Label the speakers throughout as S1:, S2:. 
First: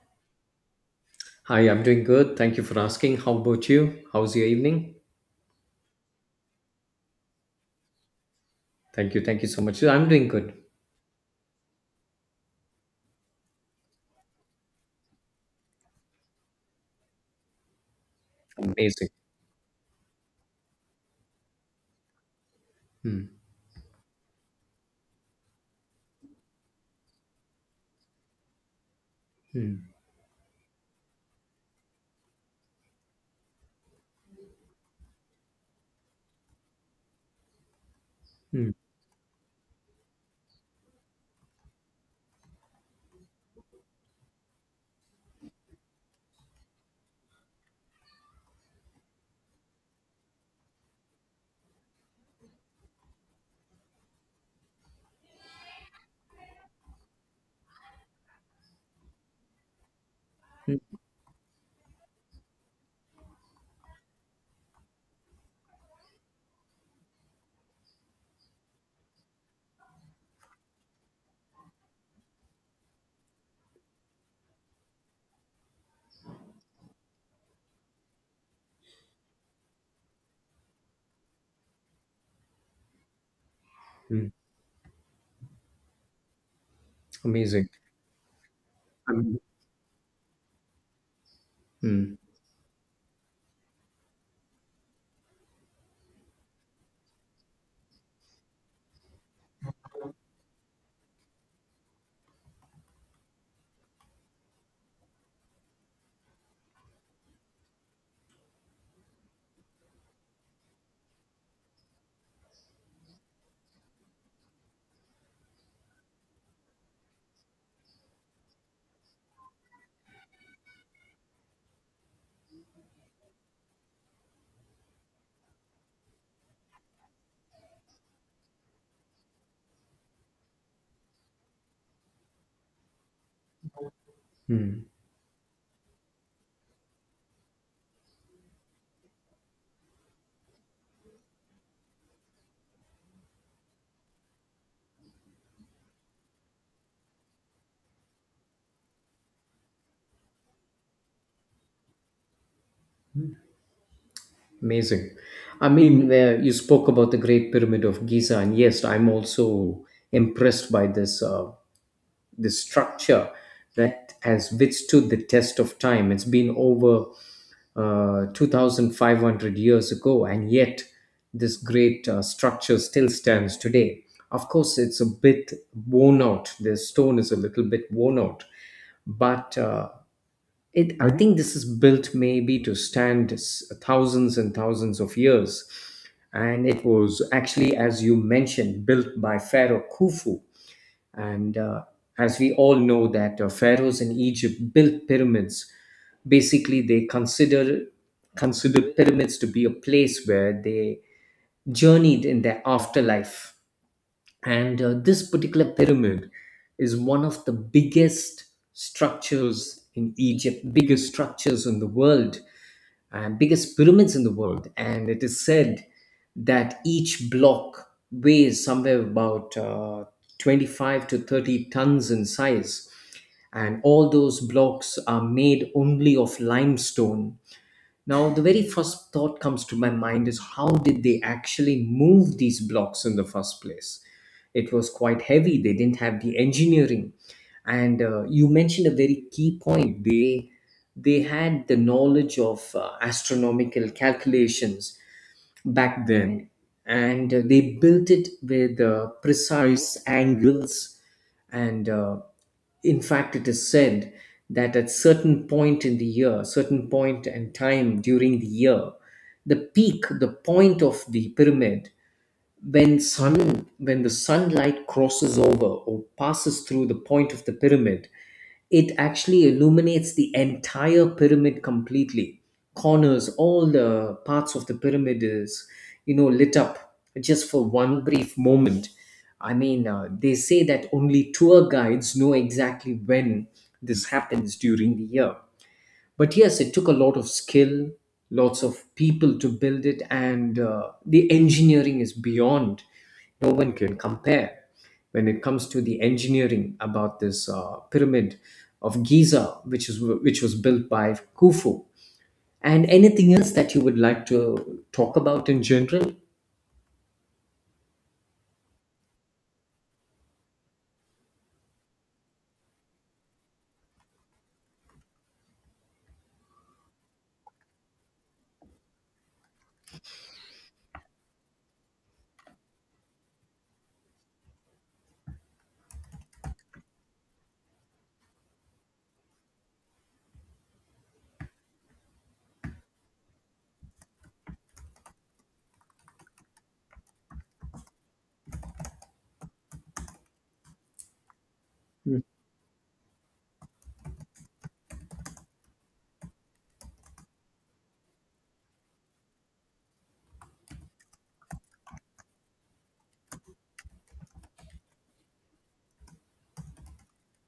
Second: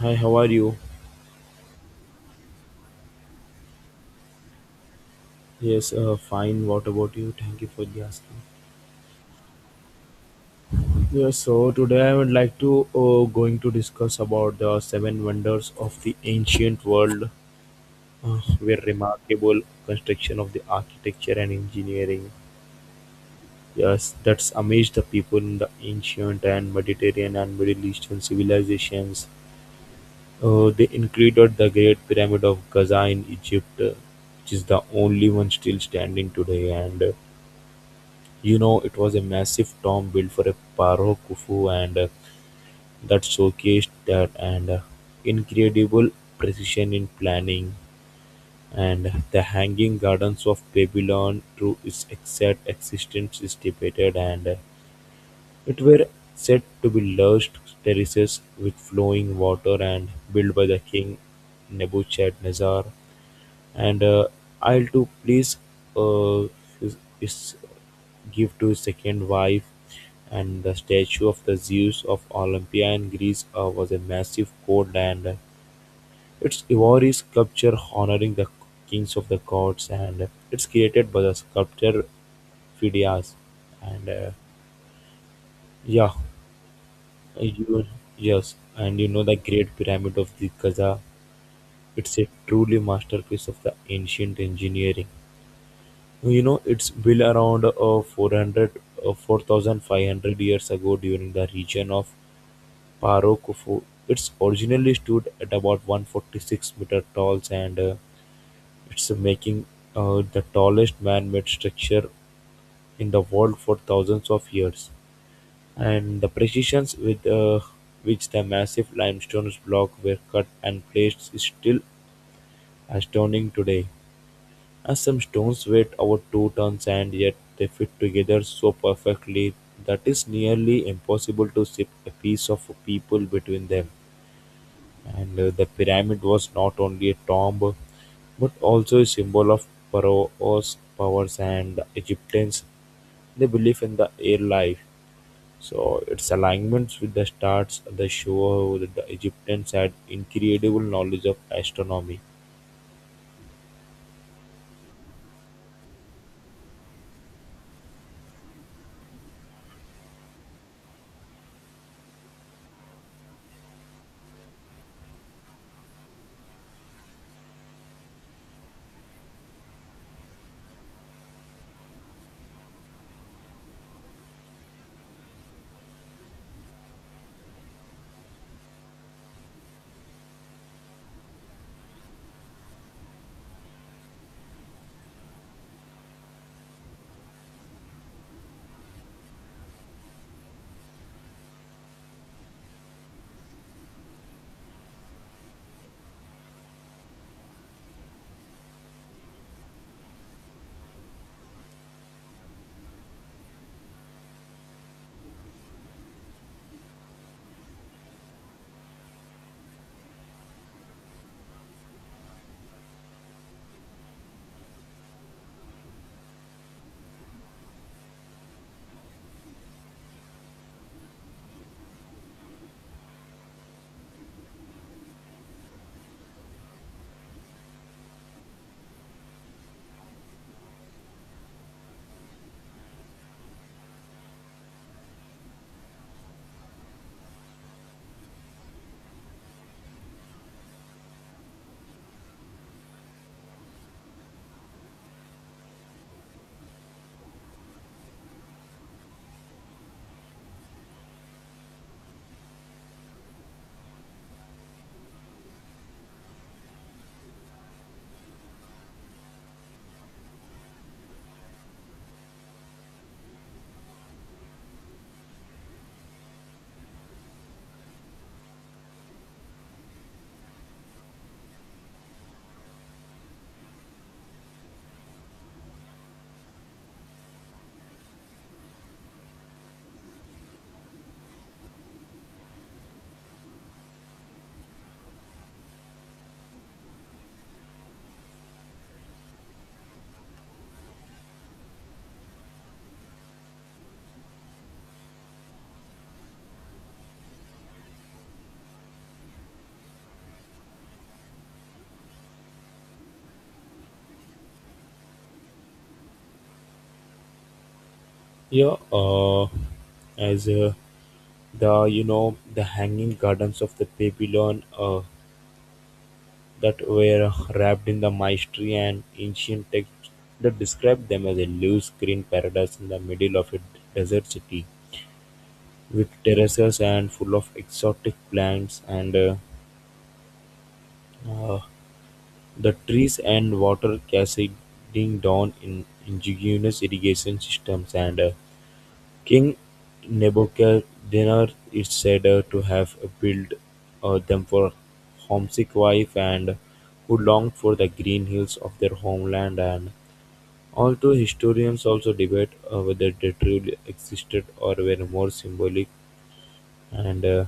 S1: Hi, how are you?
S2: Hi, I'm doing good. Thank you for asking. How about you? How's your evening?
S1: Yes, fine. What about you? Thank you for the asking.
S2: Thank you. Thank you so much. I'm doing good.
S1: Yes, so today I would like to going to discuss about the seven wonders of the ancient world, where
S2: Amazing.
S1: remarkable construction of the architecture and engineering.
S2: Hmm,
S1: Yes, that's amazed the people in the ancient and Mediterranean and Middle Eastern civilizations.
S2: hmm,
S1: They included the Great Pyramid of Giza in Egypt, which is the only one still standing today, and
S2: hmm,
S1: it was a massive tomb built for a Pharaoh Khufu and that showcased that and incredible precision in planning, and the Hanging Gardens of Babylon, through its exact existence is debated and it were said to be lush terraces with flowing water and built by
S2: hmm,
S1: the king Nebuchadnezzar and I'll to please uh, is give to his second wife. And the statue of the Zeus of Olympia in Greece was a massive gold and its ivory sculpture honoring the kings of the gods, and it's created by the sculptor Phidias and
S2: hmm.
S1: uh, yeah,
S2: Amazing.
S1: you, yes, and you know the
S2: Um,
S1: Great Pyramid of the Giza,
S2: hmm.
S1: it's a truly masterpiece of the ancient engineering. It's built around 400, 4,500 years ago during the region of Paro Khufu. It's originally stood at about 146-meter tall and it's making the tallest man-made structure in the world for thousands of years. And the precisions with which the massive limestone blocks were cut and placed is still astounding today. As some stones weighed over 2 tons and yet they fit together so perfectly that it's nearly impossible to ship a piece of people between them. And the pyramid was not only a tomb but also a symbol of Pharaoh's powers, and the Egyptians' they belief in the air life. So its alignments with the stars they show that the Egyptians had incredible knowledge of astronomy.
S2: Amazing. I mean, you spoke about the Great Pyramid of Giza, and yes, I'm also impressed by this. The structure that has withstood the test of time. It's been over 2,500 years ago, and yet this great structure still stands today. Of course, it's a bit worn out. The stone is a little bit worn out, but I think this is built maybe to stand thousands and thousands of years. And it was actually, as you mentioned, built by Pharaoh Khufu, and as we all know that pharaohs in Egypt built pyramids. Basically, they considered pyramids to be a place where they journeyed in their afterlife. And this particular pyramid is one of the biggest structures in Egypt, biggest structures in the world, biggest pyramids in the world. And it is said that each block weighs somewhere about 25 to 30 tons in size. And all those blocks are made only of limestone. Now, the very first thought comes to my mind is, how did they actually move these blocks in the first place? It was quite heavy, they didn't have the engineering. And you mentioned a very key point. They had the knowledge of astronomical calculations back then, and they built it with precise angles, and in fact it is said that at certain point in the year, certain point and time during the year, the peak, the point of the pyramid, when sun when the sunlight crosses over or passes through the point of the pyramid, it actually illuminates the entire pyramid completely. Corners, all the parts of the pyramid is, you know, lit up just for one brief moment. I mean, they say that only tour guides know exactly when this happens during the year. But yes, it took a lot of skill, lots of people to build it, and the engineering is beyond. No one can compare when it comes to the engineering about this pyramid of Giza, which is which was built by Khufu. And anything else that you would like to talk about in general?
S1: Yeah, as the you know the Hanging Gardens of the Babylon that were wrapped in the mystery and ancient texts that describe them as a loose green paradise in the middle of a desert city with terraces and full of exotic plants and uh, the trees and water cascading down in indigenous irrigation systems and King Nebuchadnezzar is said to have built them for homesick wives and who longed for the green hills of their homeland, and although historians also debate whether they truly existed or were more symbolic and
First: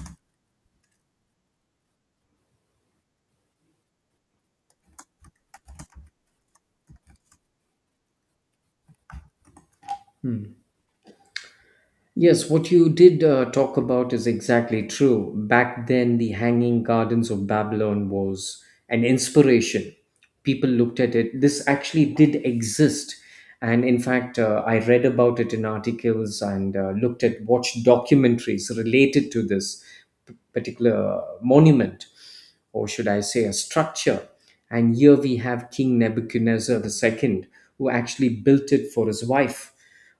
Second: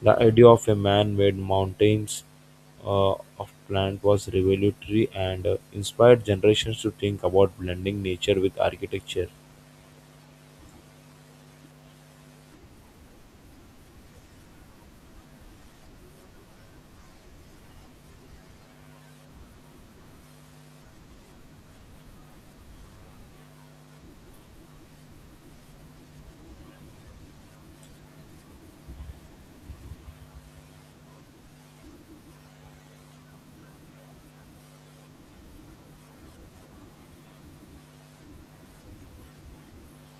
S1: the idea of a man-made mountains of plant was revolutionary and inspired generations to think about blending nature with architecture.
S2: Hmm. Yes, what you did talk about is exactly true. Back then, the Hanging Gardens of Babylon was an inspiration. People looked at it. This actually did exist. And in fact, I read about it in articles and looked at, watched documentaries related to this particular monument, or should I say, a structure. And here we have King Nebuchadnezzar II, who actually built it for his wife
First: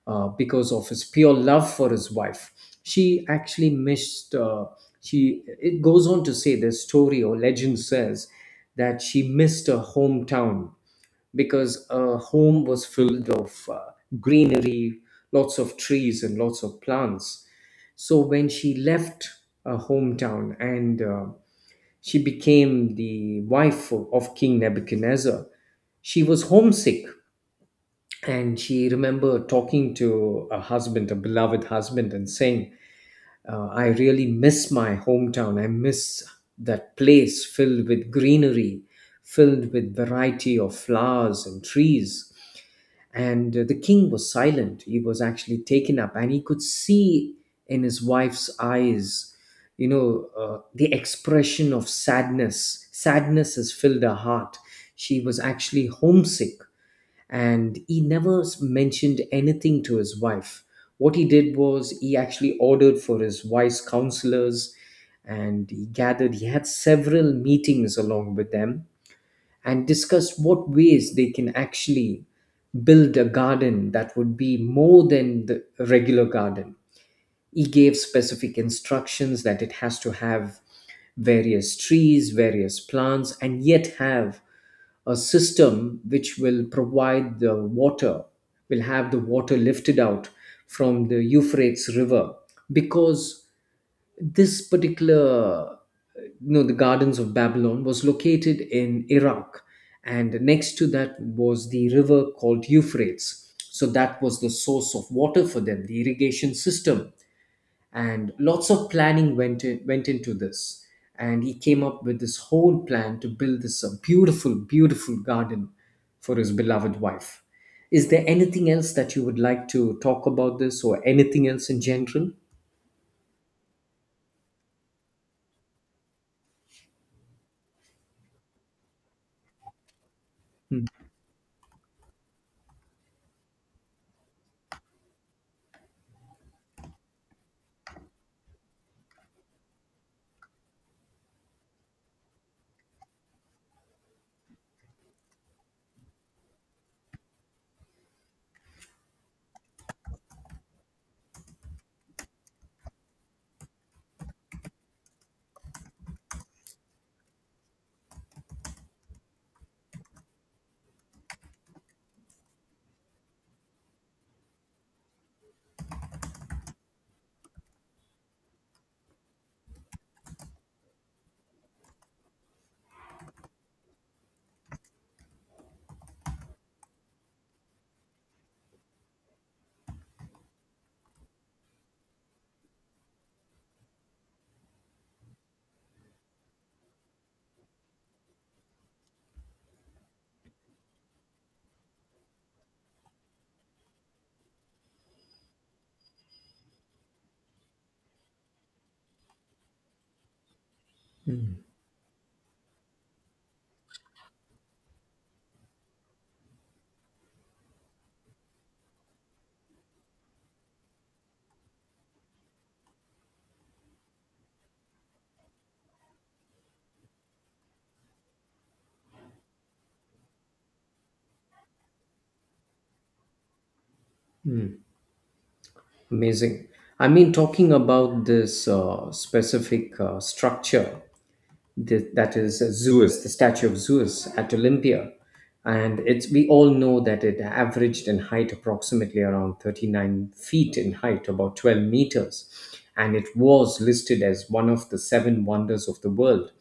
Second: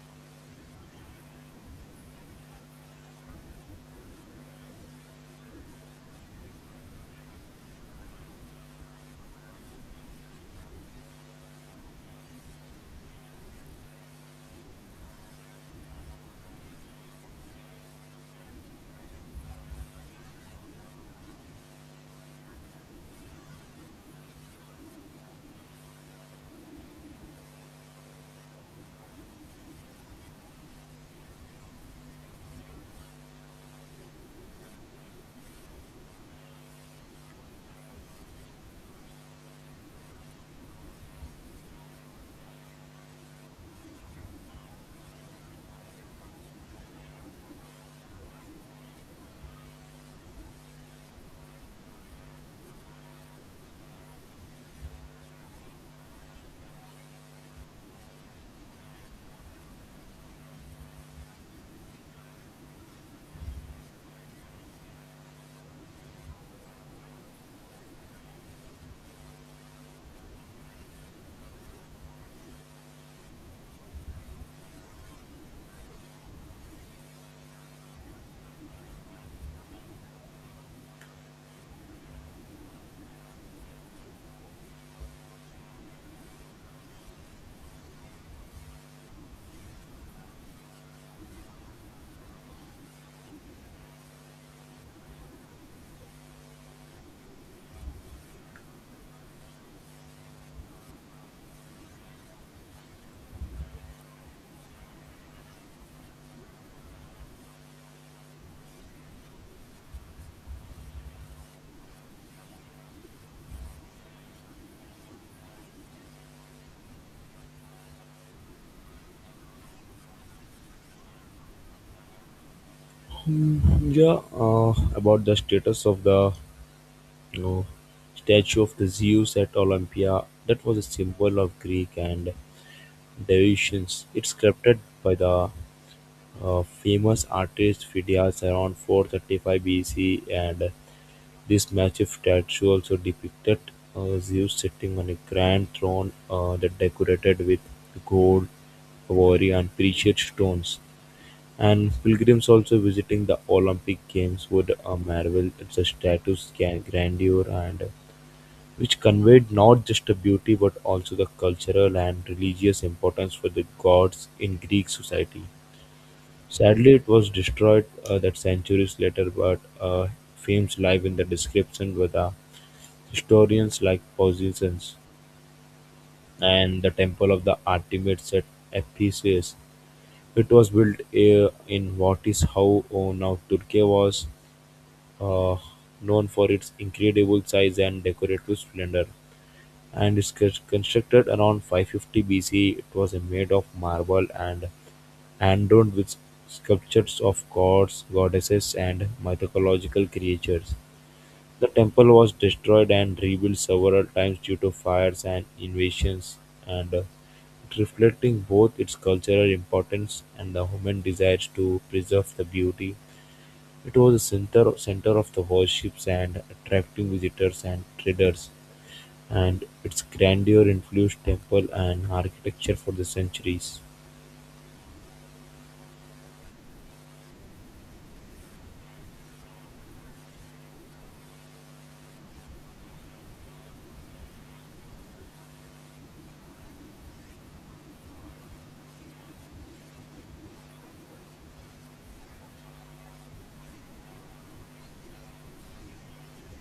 S2: because of his pure love for his wife. She actually missed. She, it goes on to say, this story or legend says that she missed her hometown because her home was filled of greenery, lots of trees and lots of plants. So when she left her hometown and she became the wife of King Nebuchadnezzar, she was homesick, and she remembered talking to a husband, a beloved husband, and saying, I really miss my hometown. I miss that place filled with greenery, filled with variety of flowers and trees. And the king was silent. He was actually taken up and he could see in his wife's eyes, you know, the expression of sadness. Sadness has filled her heart. She was actually homesick, and he never mentioned anything to his wife. What he did was he actually ordered for his wife's counselors, and he gathered, he had several meetings along with them and discussed what ways they can actually build a garden that would be more than the regular garden. He gave specific instructions that it has to have various trees, various plants, and yet have a system which will provide the water, will have the water lifted out from the Euphrates River, because this particular, you know, the Gardens of Babylon was located in Iraq, and next to that was the river called Euphrates. So that was the source of water for them, the irrigation system. And lots of planning went into this, and he came up with this whole plan to build this beautiful beautiful garden for his beloved wife. Is there anything else that you would like to talk about this or anything else in general?
S1: Yeah, about the status of the, you know, statue of the Zeus at Olympia, that was a
S2: Hmm.
S1: symbol of Greek and devotions. It's sculpted by the famous artist Phidias around 435 BC, and this massive statue also depicted Zeus sitting on a grand throne that decorated with gold, ivory, and precious stones. And pilgrims also visiting the Olympic Games would marvel at the statue's grandeur, and which conveyed not just the beauty but also the cultural and religious importance for the gods in Greek society. Sadly, it was destroyed that centuries later, but fames live in the description by the historians like Pausanias, and the temple of the Artemis at Ephesus. It was built in what is how now Turkey was uh, known for its incredible size and decorative splendor. And it's constructed around 550 BC. It was made of marble and adorned with sculptures of gods, goddesses, and mythological creatures. The temple was destroyed and rebuilt several times due to fires and invasions, and reflecting both its cultural importance and the human desires to preserve the beauty. It was a centre center of the worship and attracting visitors and traders, and its grandeur influenced temple and architecture for the centuries.
S2: Amazing. I mean, talking about this specific structure, that is Zeus, the statue of Zeus at Olympia. And it's we all know that it averaged in height approximately around 39 feet in height, about 12 meters. And it was listed as one of the seven wonders of the world.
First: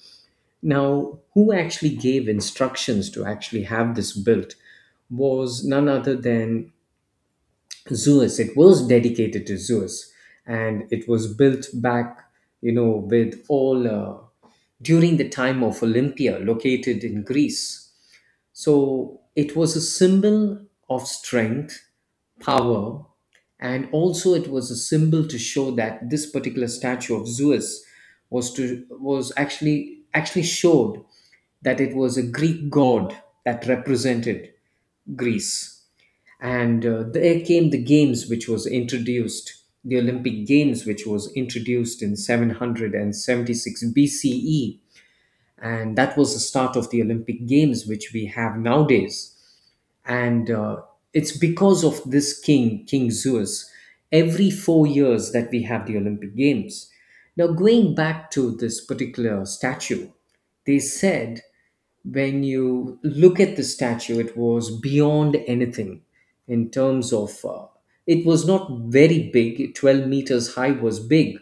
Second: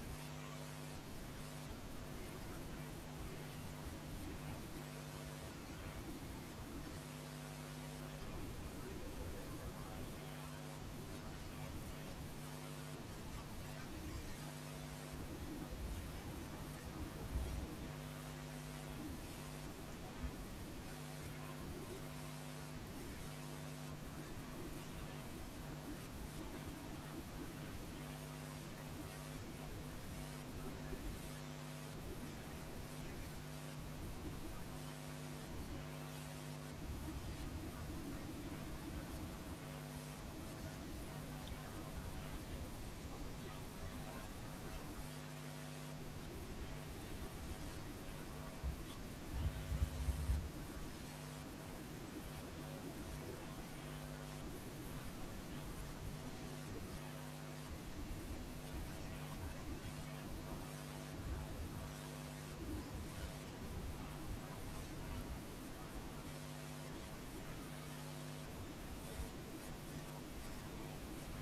S2: Now, who actually gave instructions to actually have this built was none other than Zeus. It was dedicated to Zeus, and it was built back, you know, with all, during the time of Olympia, located in Greece. So it was a symbol of strength, power, and also it was a symbol to show that this particular statue of Zeus was actually showed that it was a Greek god that represented Greece. And there came the games which was introduced, the Olympic Games, which was introduced in 776 BCE. And that was the start of the Olympic Games which we have nowadays. And it's because of this king Zeus every 4 years that we have the Olympic Games. Now going back to this particular statue, they said when you look at the statue, it was beyond anything in terms of, it was not very big, 12 meters high was big.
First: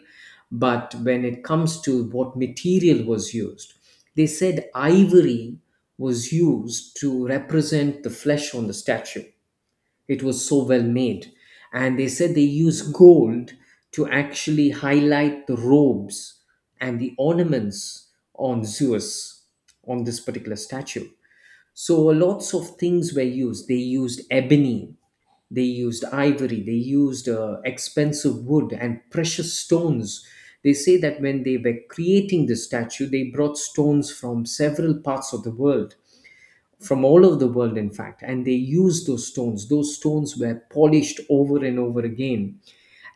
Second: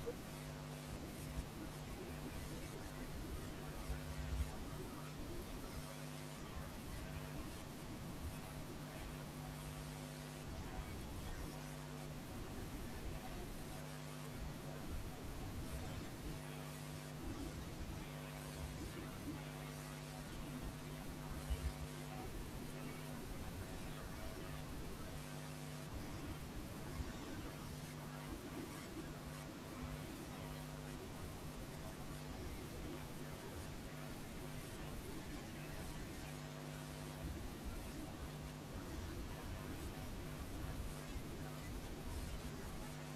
S2: But when it comes to what material was used, they said ivory was used to represent the flesh on the statue. It was so well made. And they said they used gold to actually highlight the robes and the ornaments on Zeus, on this particular statue. So lots of things were used. They used ebony, they used ivory, they used expensive wood and precious stones. They say that when they were creating the statue, they brought stones from several parts of the world, from all over the world in fact, and they used those stones. Those stones were polished over and over again,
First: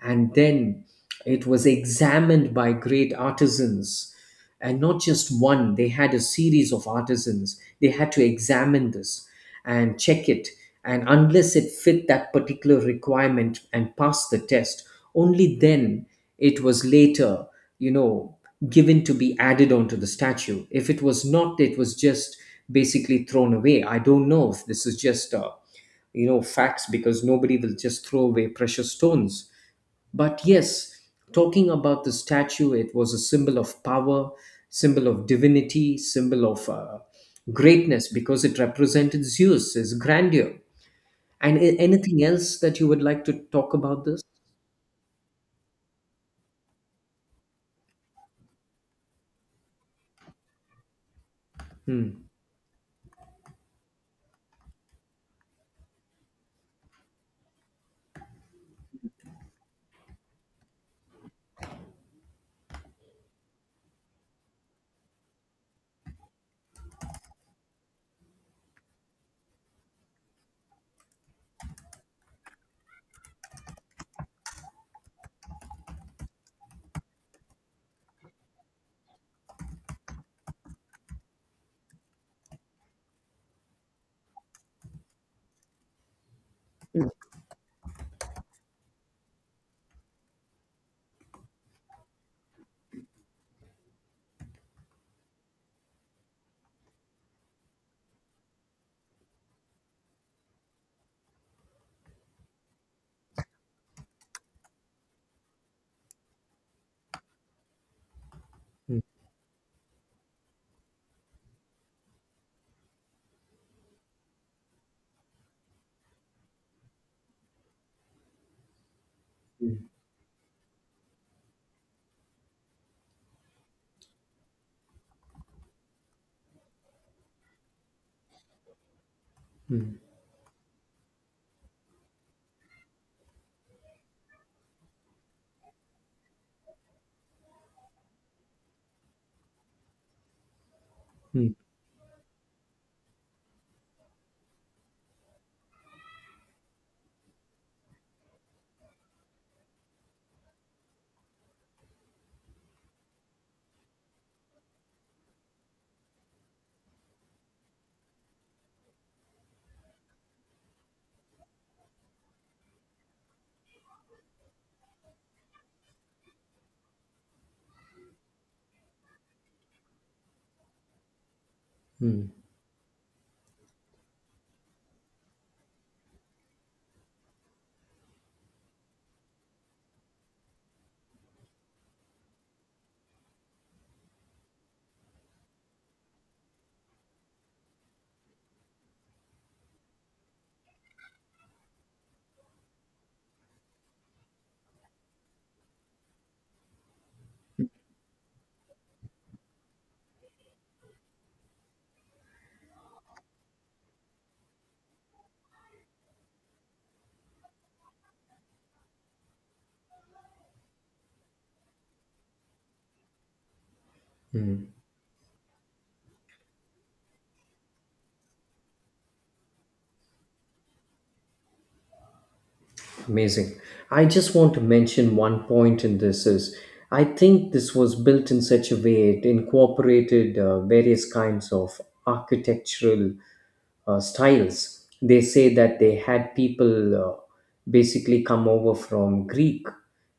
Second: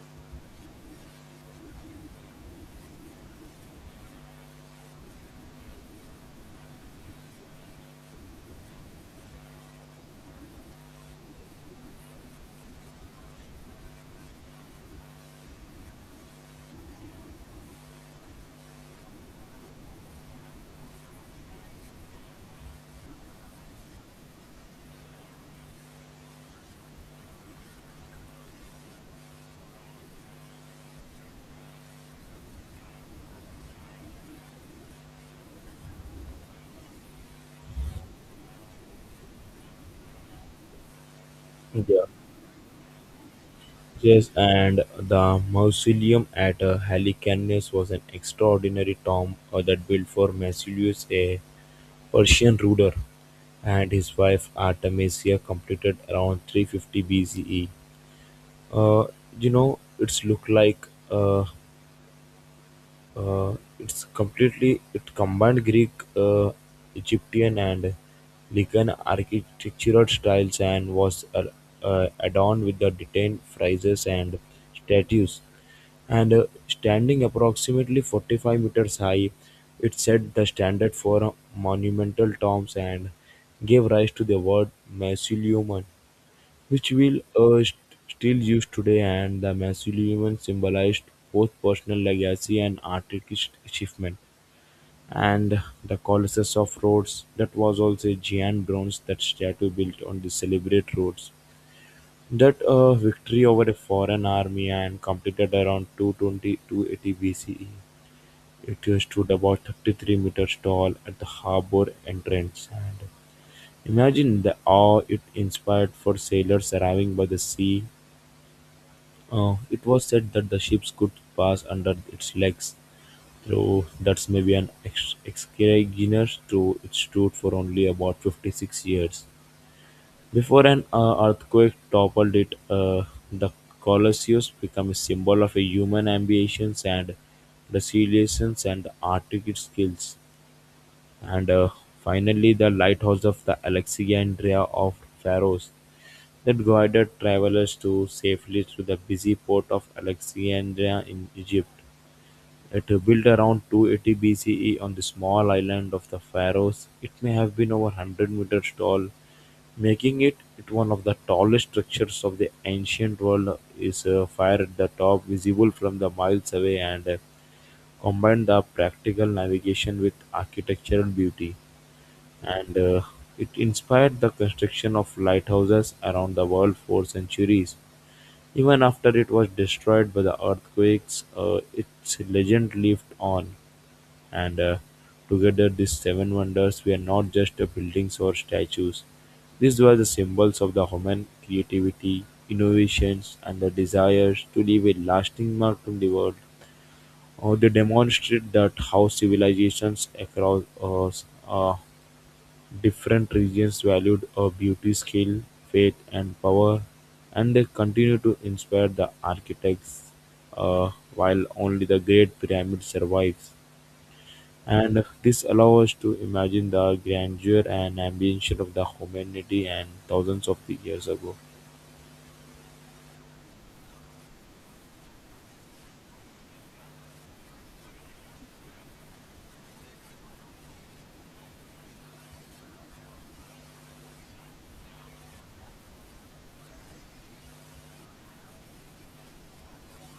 S2: and then it was examined by great artisans, and not just one. They had a series of artisans. They had to examine this and check it, and unless it fit that particular requirement and passed the test, only then it was later, you know, given to be added onto the statue. If it was not, it was just basically thrown away. I don't know if this is just a, you know, facts, because nobody will just throw away precious stones. But yes, talking about the statue, it was a symbol of power, symbol of divinity, symbol of greatness, because it represented Zeus, his grandeur. And
S1: The
S2: anything else that you would like to talk about this?
S1: church and the mausoleum at Halicarnassus was an extraordinary tomb that built for Massilius, a
S2: Hmm.
S1: Persian ruler, and his wife Artemisia, completed around 350 BCE. Uh, it's look like it's completely it combined Greek, Egyptian, and Lycan architectural styles, and was adorned with the detailed friezes and statues. And standing approximately 45 meters high, it set the standard for monumental tombs and gave rise to the word mausoleum, which wheels are still used today, and the mausoleum symbolized both personal legacy and artistic achievement. And the Colossus of Rhodes, that was also a giant bronze that statue built on the celebrate Rhodes. That victory over a foreign army and completed around two twenty two eighty BCE. It
S2: Hmm.
S1: stood about 33 meters tall at the harbor entrance. And imagine the awe it inspired for sailors arriving by the sea.
S2: Hmm.
S1: It was said that the ships could pass under its legs, though that's maybe an exogenous truth. It stood for only about 56 years
S2: Hmm.
S1: before an earthquake toppled it. The Colosseus became a symbol of a human ambitions and resilience and artistic skills,
S2: Hmm.
S1: and finally the lighthouse of the Alexandria of Pharos that guided travelers to safely through the busy port of Alexandria in Egypt. It built around 280 BCE on the small island of the Pharos. It may have been over 100 meters tall, making it one of the tallest structures of the ancient world. Is a fire at the top, visible from the miles away, and combined the practical navigation with architectural beauty,
S2: Hmm.
S1: and it inspired the construction of lighthouses around the world for centuries. Even after it was destroyed by the earthquakes, its legend lived on. And together, these seven wonders were not just buildings or statues, these were the symbols of the human creativity, innovations, and the desires to leave a lasting mark on the world. They demonstrate that how civilizations across different regions valued her beauty, skill, faith and power, and they continue to inspire the architects while only the Great Pyramid survives. And this allows us to imagine the grandeur and ambition of the humanity and thousands of the years ago.
S2: Amazing. I just want to mention one point in this is, I think this was built in such a way it incorporated various kinds of architectural styles. They say that they had people basically come over from Greek,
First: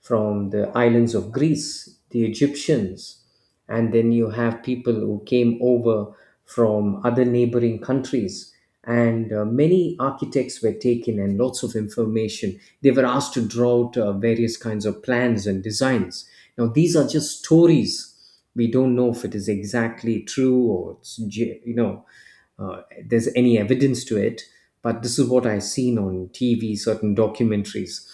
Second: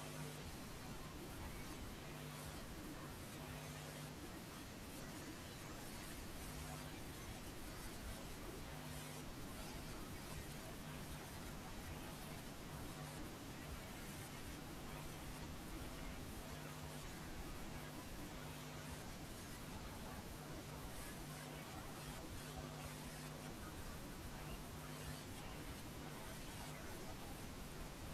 S2: from the islands of Greece, the Egyptians, and then you have people who came over from other neighboring countries, and many architects were taken, and lots of information, they were asked to draw out various kinds of plans and designs. Now these are just stories. We don't know if it is exactly true, or it's you know, there's any evidence to it. But this is what I seen on TV, certain documentaries.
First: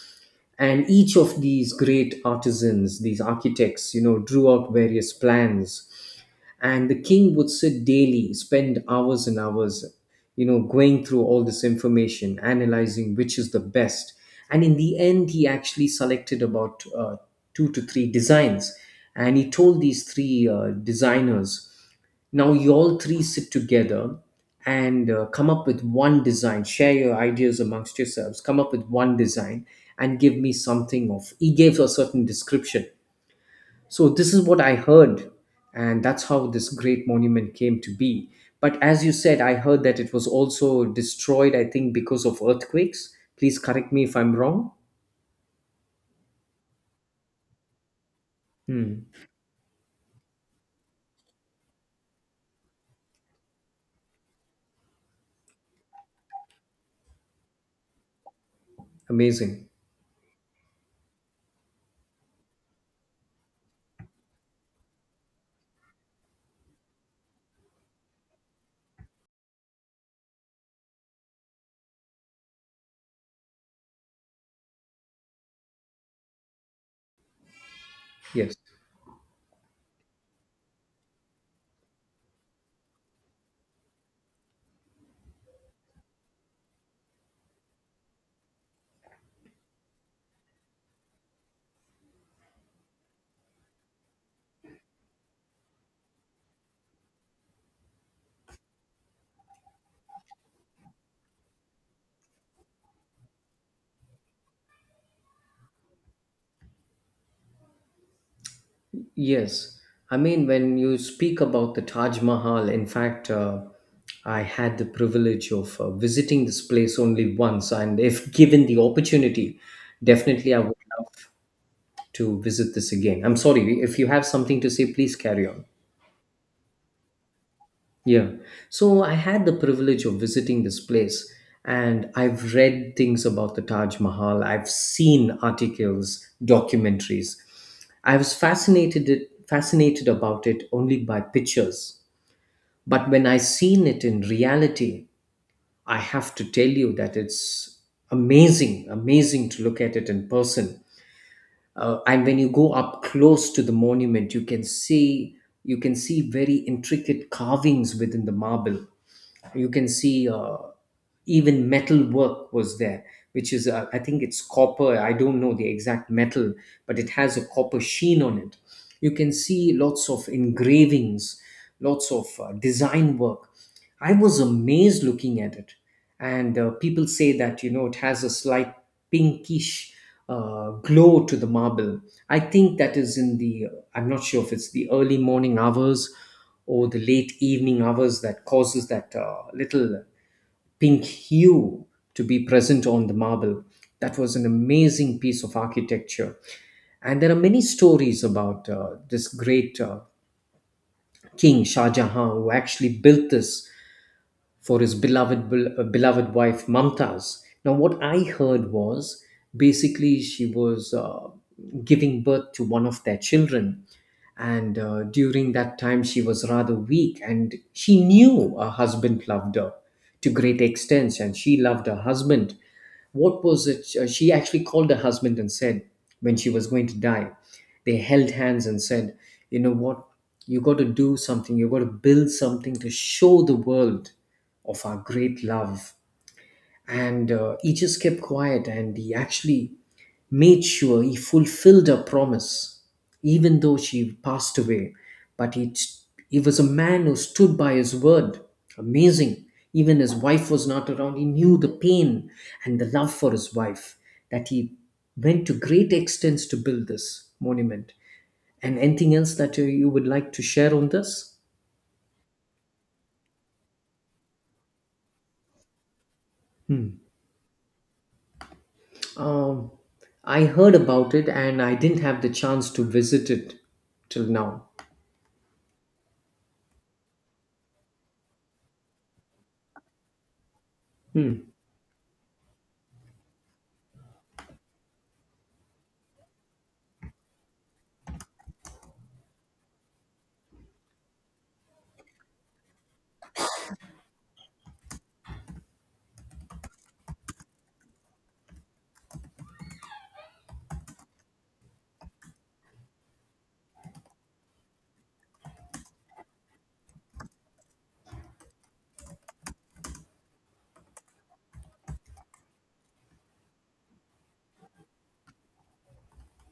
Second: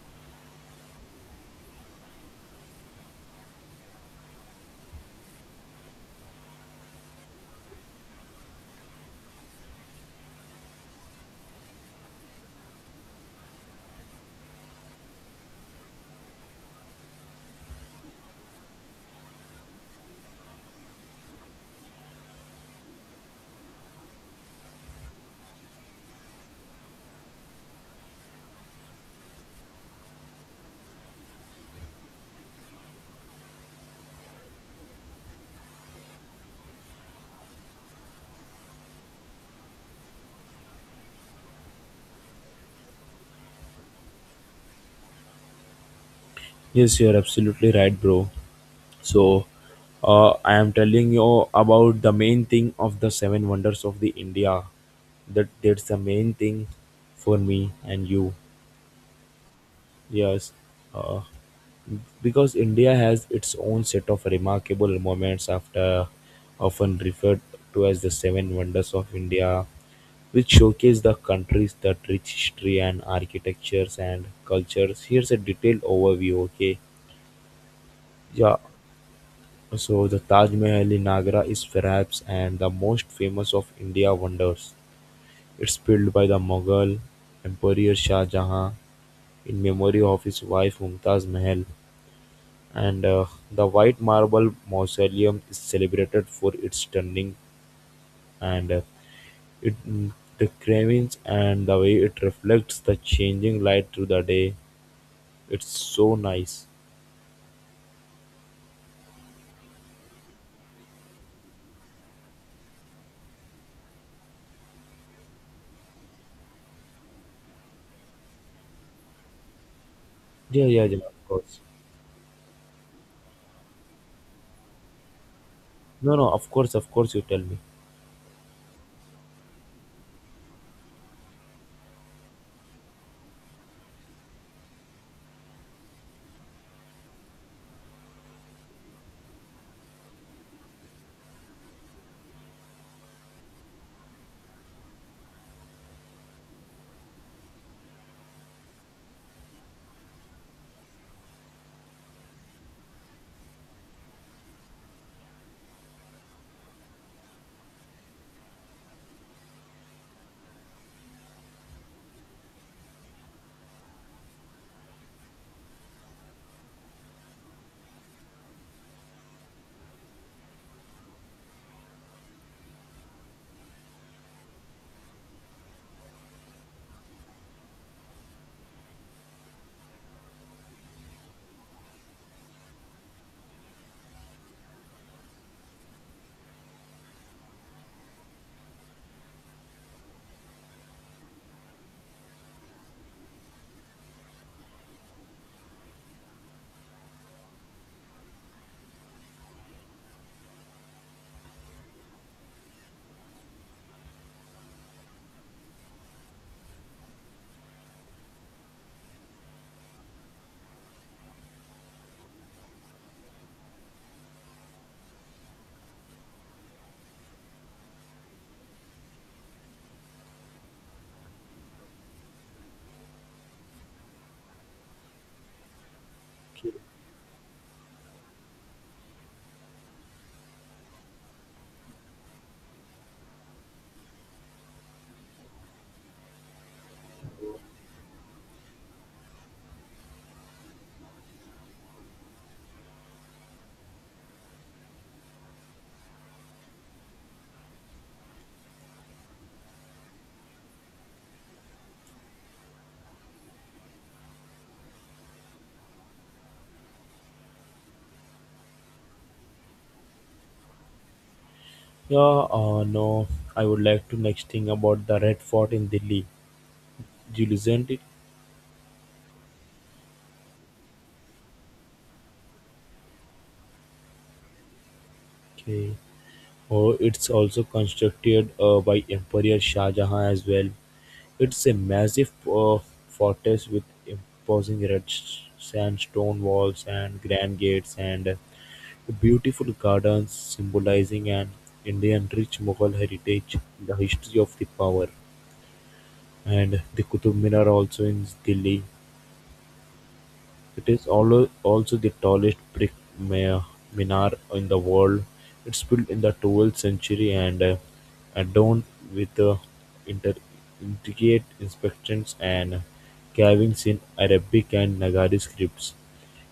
S2: And each of these great artisans, these architects, you know, drew out various plans, and the king would sit daily, spend hours and hours, you know, going through all this information, analyzing which is the best. And in the end he actually selected about, two to three designs, and he told these three designers, now you all three sit together, and come up with one design. Share your ideas amongst yourselves. Come up with one design and give me something of. He gave a certain description. So this is what I heard, and that's how this great monument came to be. But as you said, I heard that it was also destroyed. I think because of earthquakes. Please correct me if I'm wrong.
S1: Yes, you're absolutely right, bro.
S2: Hmm.
S1: So, I am telling you about the main thing of the seven wonders of the India. That's the main thing for me and you.
S2: Amazing.
S1: Yes, uh, because India has its own set of remarkable moments after often referred to as the seven wonders of India, which showcase the country's that rich history and architectures and cultures. Here's a detailed overview, okay?
S2: Yes.
S1: Yeah, so the Taj Mahal in Agra is perhaps and the most famous of India wonders. It's built by the Mughal Emperor Shah Jahan in memory of his wife Mumtaz Mahal, and the white marble mausoleum is celebrated for its stunning, and it mm, the carvings and the way it reflects the changing light through the day. It's so nice.
S2: Yes, I mean, when you speak about the Taj Mahal, in fact, I had the privilege of visiting this place only once, and if given the opportunity, definitely I
S1: Yeah,
S2: would
S1: yeah, yeah, of
S2: love
S1: course.
S2: to visit this again. I'm sorry, if you have something to say, please carry on.
S1: No, no, of course, of course, you tell me.
S2: Yeah. So I had the privilege of visiting this place, and I've read things about the Taj Mahal. I've seen articles, documentaries. I was fascinated about it only by pictures. But when I seen it in reality, I have to tell you that it's amazing, amazing to look at it in person. And when you go up close to the monument, you can see very intricate carvings within the marble. You can see even metal work was there, which is I think it's copper. I don't know the exact metal, but it has a copper sheen on it. You can see lots of engravings, lots of design work. I was amazed looking at it. And people say that, it has a slight pinkish glow to the marble. I think that is in the I'm not sure if it's the early morning hours or the late evening hours that causes that little pink hue to be present on the marble. That was an amazing piece of architecture. And there are many stories about this great king, Shah Jahan, who actually built this for his beloved wife Mumtaz. Now, what I heard was basically she was giving birth to one of their children, and during that time she was rather weak, and she knew her husband loved her to great extent, and she loved her husband, what was it? She actually called her husband and said, when she was going to die, they held hands and said, you know what? You got to do something. You got to build something to show the world of our great love. And he just kept quiet, and he actually made sure he fulfilled her promise even though she passed away. But he was a man who stood by his word. Amazing. Even his wife was not around, he knew the pain and the love for his wife, that he went to great extents to build this monument. And anything else that you would like to share on this?
S1: Yeah, no, I would like to next thing about the Red Fort in Delhi.
S2: Hmm.
S1: Do you listen it?
S2: Um, I heard about it and I didn't have the chance to visit it till now.
S1: Okay. Oh, it's also constructed by Emperor Shah Jahan as well.
S2: Hmm.
S1: It's a massive fortress with imposing red sandstone walls and grand gates and beautiful gardens, symbolizing an Indian rich Mughal heritage, the history of the power. And the Qutub Minar, also in Delhi, it is also the tallest brick ma- minar in the world; it's built in the 12th century and adorned with inter- intricate inscriptions and carvings in Arabic and Nagari scripts,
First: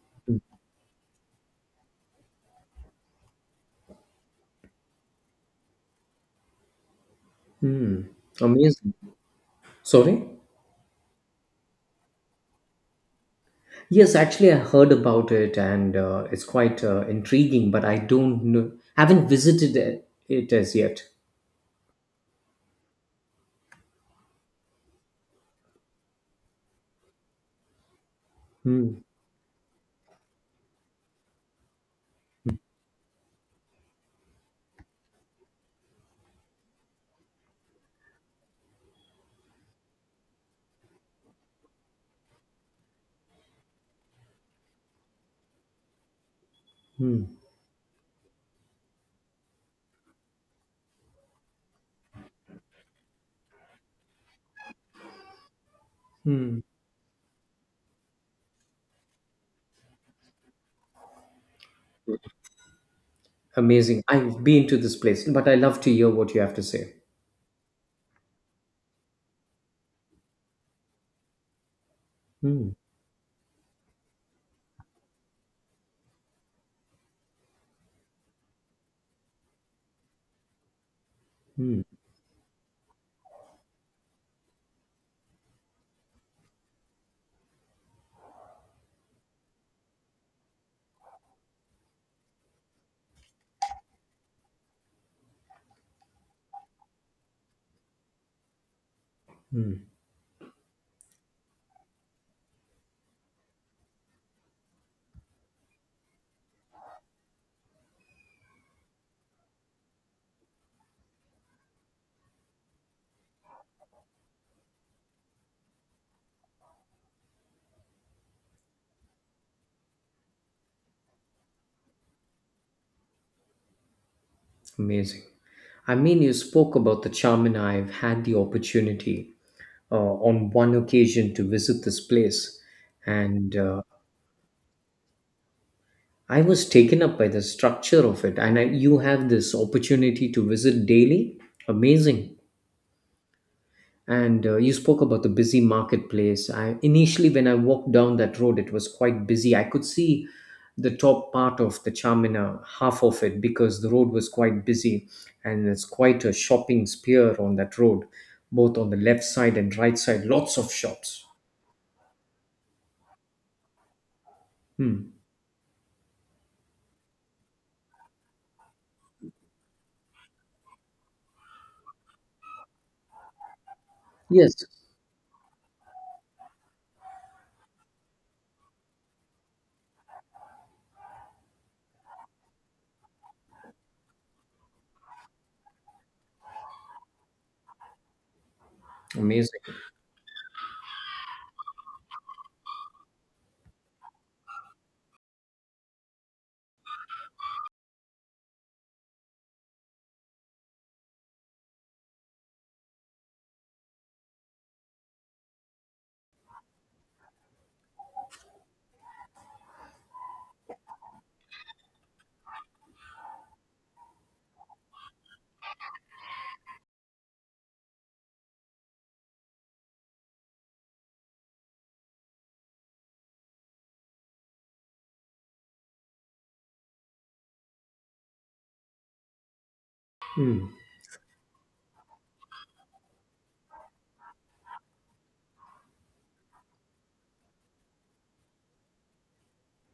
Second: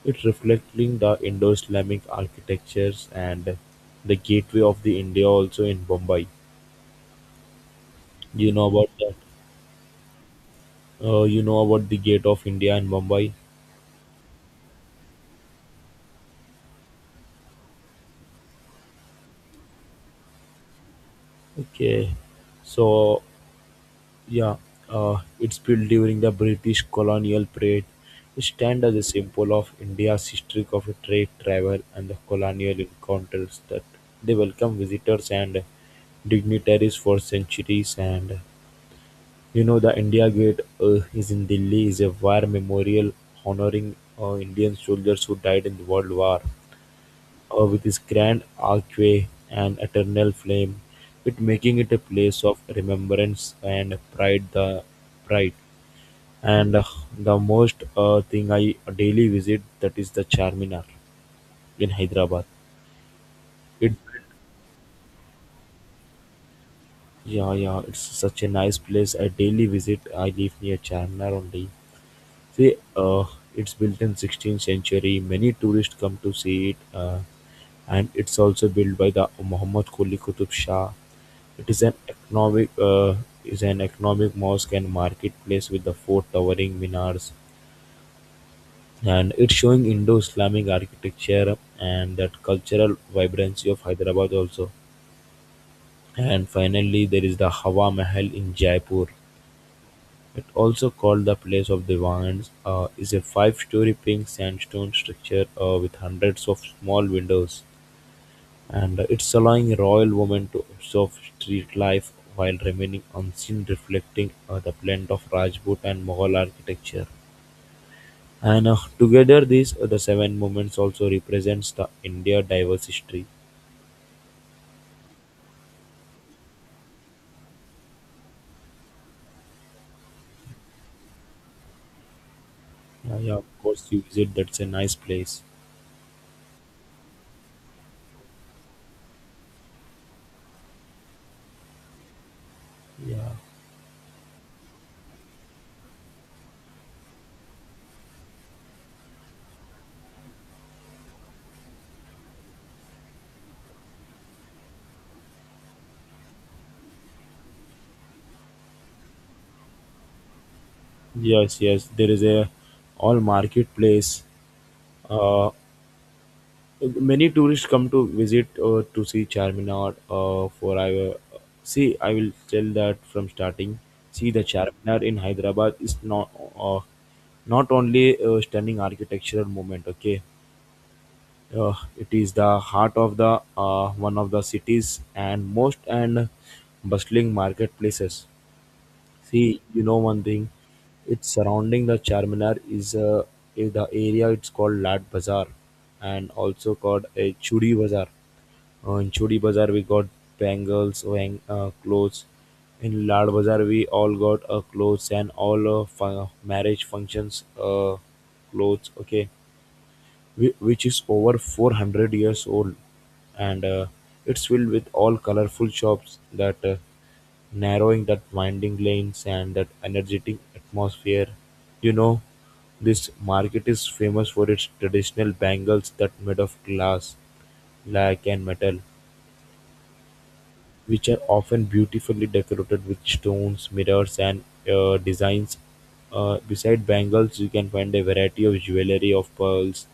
S1: it reflecting the Indo-Islamic architectures, and the gateway of the India also in Bombay. You know about
S2: Amazing.
S1: that?
S2: Sorry?
S1: You know about the Gate of India in Mumbai?
S2: Yes, actually, I heard about it and it's quite intriguing, but I don't know, haven't visited it as yet.
S1: Okay. So yeah, it's built during the British colonial period. It stands
S2: Hmm.
S1: as a symbol of India's history of trade, travel, and the colonial encounters that they welcome visitors and dignitaries for centuries. And you know, the India Gate is in Delhi is a war memorial honoring Indian soldiers who died in the World War
S2: Hmm.
S1: with its grand archway and eternal flame, it making it a place of remembrance and pride. The pride.
S2: Hmm.
S1: And the most thing I daily visit that is the Charminar in Hyderabad. It,
S2: Amazing. I've been to this place, but I love to hear what you have to say.
S1: yeah, yeah, it's such a nice place. I daily visit. I live near Charminar only.
S2: Hmm.
S1: See, it's built in 16th century. Many tourists come to see it, and it's also built by the Muhammad Quli Qutub Shah. It
S2: Hmm.
S1: is an economic uh, is an economic mosque and marketplace with the four towering minars, and it's showing Indo-Islamic architecture and that cultural vibrancy of Hyderabad also. And finally, there is the Hawa Mahal in Jaipur. It, also called the place of Divines, is a five-storey pink sandstone structure with hundreds of small windows and, it's allowing royal women to observe street life while remaining unseen, reflecting the blend of Rajput and Mughal architecture. And Together the seven moments also represents the India diverse history.
S2: Amazing. I mean, you spoke about the charm, and I've had the opportunity on one occasion to visit this place.
S1: Yeah, yeah,
S2: And
S1: of course you visit, that's a nice place.
S2: I was taken up by the structure of it. And I, you have this opportunity to visit daily. Amazing.
S1: Yeah.
S2: And you spoke about the busy marketplace. I initially, when I walked down that road, it was quite busy. I could see the top part of the Charmina, half of it, because the road was quite busy. And it's quite a shopping sphere on that road, both on the left side and right side, lots of shops.
S1: Yes, yes. There is a all marketplace,
S2: Hmm.
S1: uh, many tourists come to visit, to see Charminar, for I see, I will tell that from starting. See, the
S2: Yes.
S1: Charminar in Hyderabad is uh, not only a stunning architectural moment, okay. It is the heart of the one of the cities and most and bustling marketplaces.
S2: Amazing.
S1: See, you know one thing, it's surrounding the Charminar is, in the area, it's called Lat Bazaar and also called a Chudi Bazaar. In Chudi Bazaar we got bangles, wang, clothes. In Lad Bazaar we all got clothes and all marriage functions, clothes. Okay, which is over 400 years old, and it's filled with all colorful shops that, narrowing that winding lanes and that energetic atmosphere, you know. This market is famous for its traditional bangles that made of glass, lac and metal,
S2: Mm,
S1: which are often beautifully decorated with stones, mirrors, and designs. Beside bangles, you can find a variety of jewelry of pearls,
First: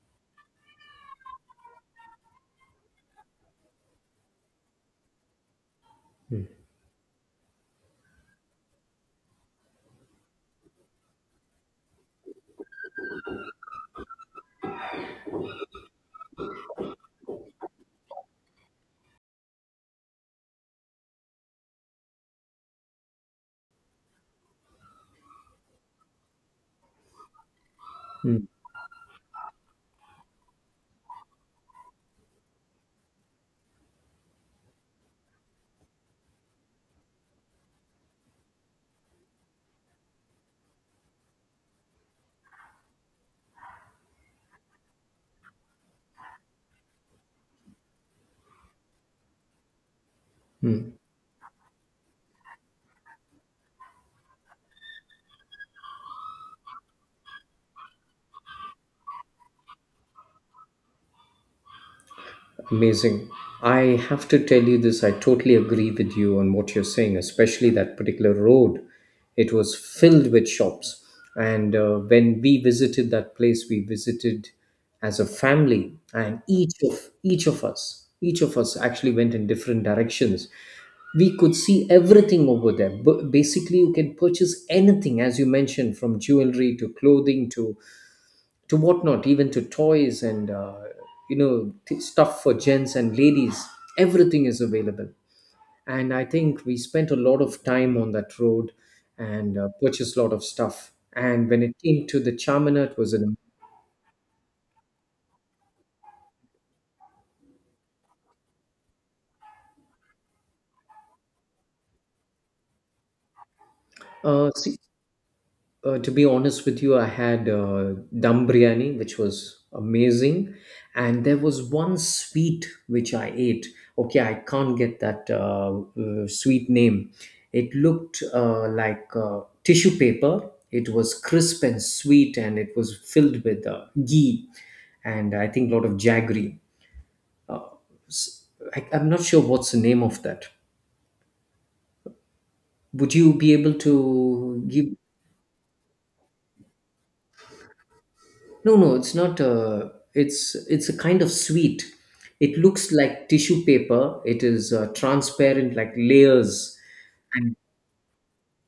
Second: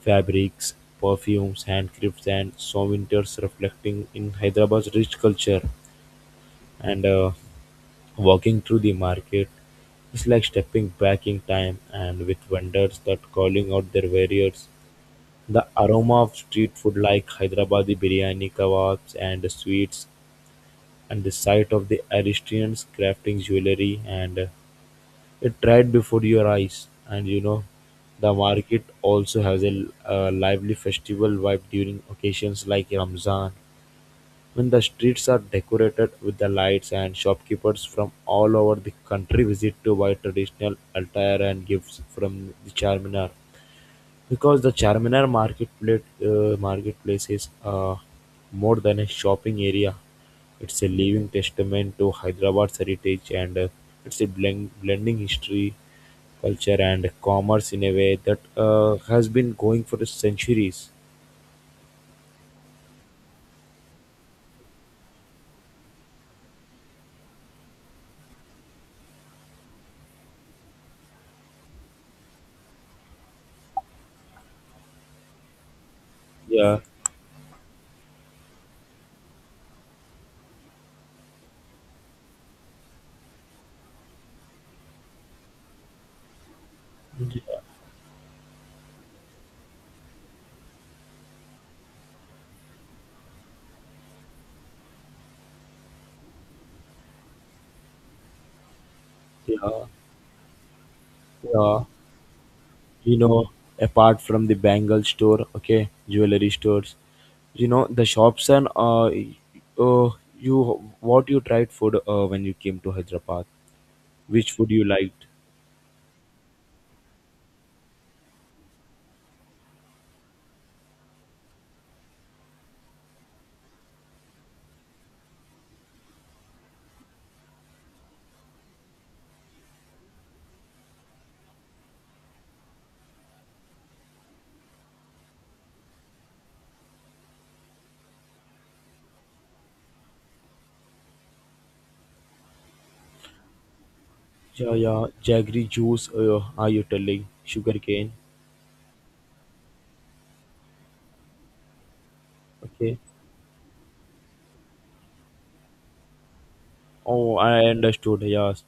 S1: fabrics, perfumes, handcrafts, and souvenirs reflecting in Hyderabad's rich culture.
S2: mm,
S1: And Walking through the market is like stepping back in time, and with vendors that calling out their various. The aroma of street food like Hyderabadi biryani, kebabs, and sweets, and the sight of the aristians crafting jewelry, and it right before your eyes. And you know, the
S2: mm.
S1: market also has a lively festival vibe during occasions like Ramzan, when the streets are decorated with the lights and shopkeepers from all over the country visit to buy traditional attire and gifts from the Charminar, because the Charminar marketplace, marketplace is, more than a shopping area. It's a living testament to Hyderabad's heritage, and, it's blending history, culture, and commerce in a way that has been going for centuries.
S2: Amazing. I have to tell you this. I totally agree with you on what you're saying, especially that particular road. It was filled with shops. And when we visited that place, we visited as a family, and each
S1: Yeah,
S2: of each of us, each of us actually went in different directions. We could see everything over there. But basically, you can purchase anything, as you mentioned, from jewelry to clothing to whatnot, even to toys and stuff for gents and ladies. Everything is available, and I think we spent a lot of time on that road and
S1: yeah,
S2: purchased a lot of stuff. And when it
S1: yeah.
S2: came to the Charminar, it was
S1: You
S2: an
S1: know, apart from the bangle store, okay, jewelry stores, you know the shops and, y- uh you what you tried food when you came to Hyderabad?
S2: uh,
S1: Which food
S2: see,
S1: you liked?
S2: To be honest with you, I had dum biryani, which was amazing, and there was one sweet which I ate. Okay, I can't get that sweet name. It looked like tissue paper. It was crisp and sweet, and it was filled with ghee and I think a lot of jaggery. S- I am not sure what's the name of that. Would you be able to
S1: Yeah,
S2: give
S1: yeah. Jaggery juice. Are you telling sugarcane?
S2: No, no, it's not. It's a kind of sweet. It looks
S1: Okay.
S2: like tissue paper. It is transparent, like layers.
S1: Oh,
S2: And
S1: I understood. Yes.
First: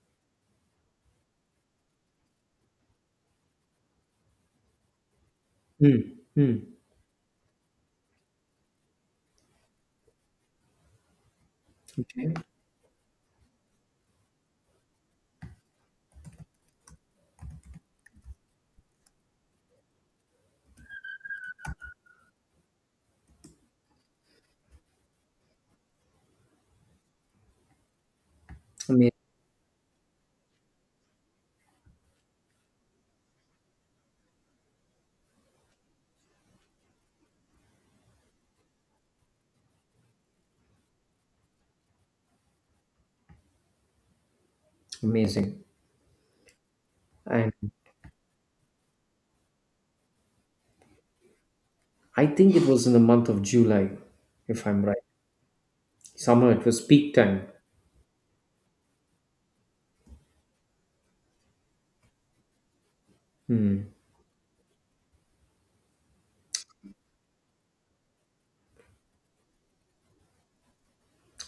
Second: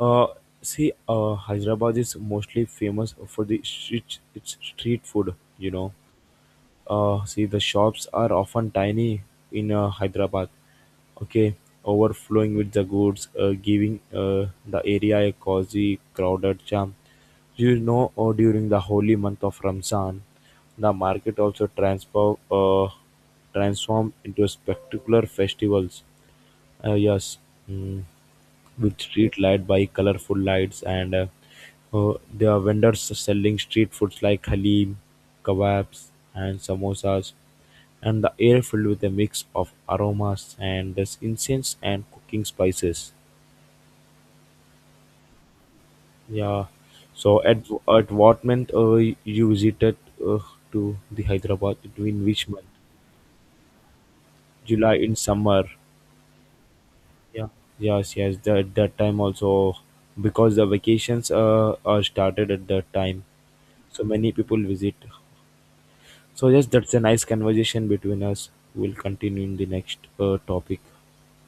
S1: Uh, Hyderabad is mostly famous for the street, its street food. You know.
S2: mm, mm,
S1: See, the shops are often tiny in Hyderabad. Okay,
S2: okay,
S1: overflowing with the goods, giving the area a cozy, crowded charm. You know, during the holy month of Ramzan, the market also transformed into spectacular festivals. Yes, mm, with
S2: amazing,
S1: street light by colorful lights and, there are vendors selling street foods like halim, kebabs, and samosas, and the air filled with a mix of aromas and this incense and cooking spices.
S2: amazing.
S1: Yeah. So
S2: And
S1: at at what month you visited uh, to the Hyderabad? In
S2: I
S1: which
S2: think it
S1: month?
S2: was in the month of July, if I'm
S1: July
S2: right.
S1: in summer.
S2: Somehow it was peak time.
S1: Yeah. Yes. Yes. That that time also because the vacations are started at that time. So many people visit. So yes, that's a nice conversation between us. We'll continue in the next topic.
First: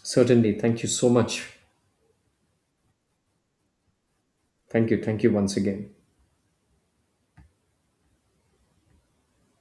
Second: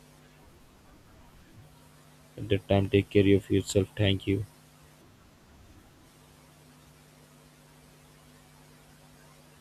S2: Certainly. Thank you so much.
S1: At that time, take care of yourself. Thank you.
S2: Thank you. Thank you once again.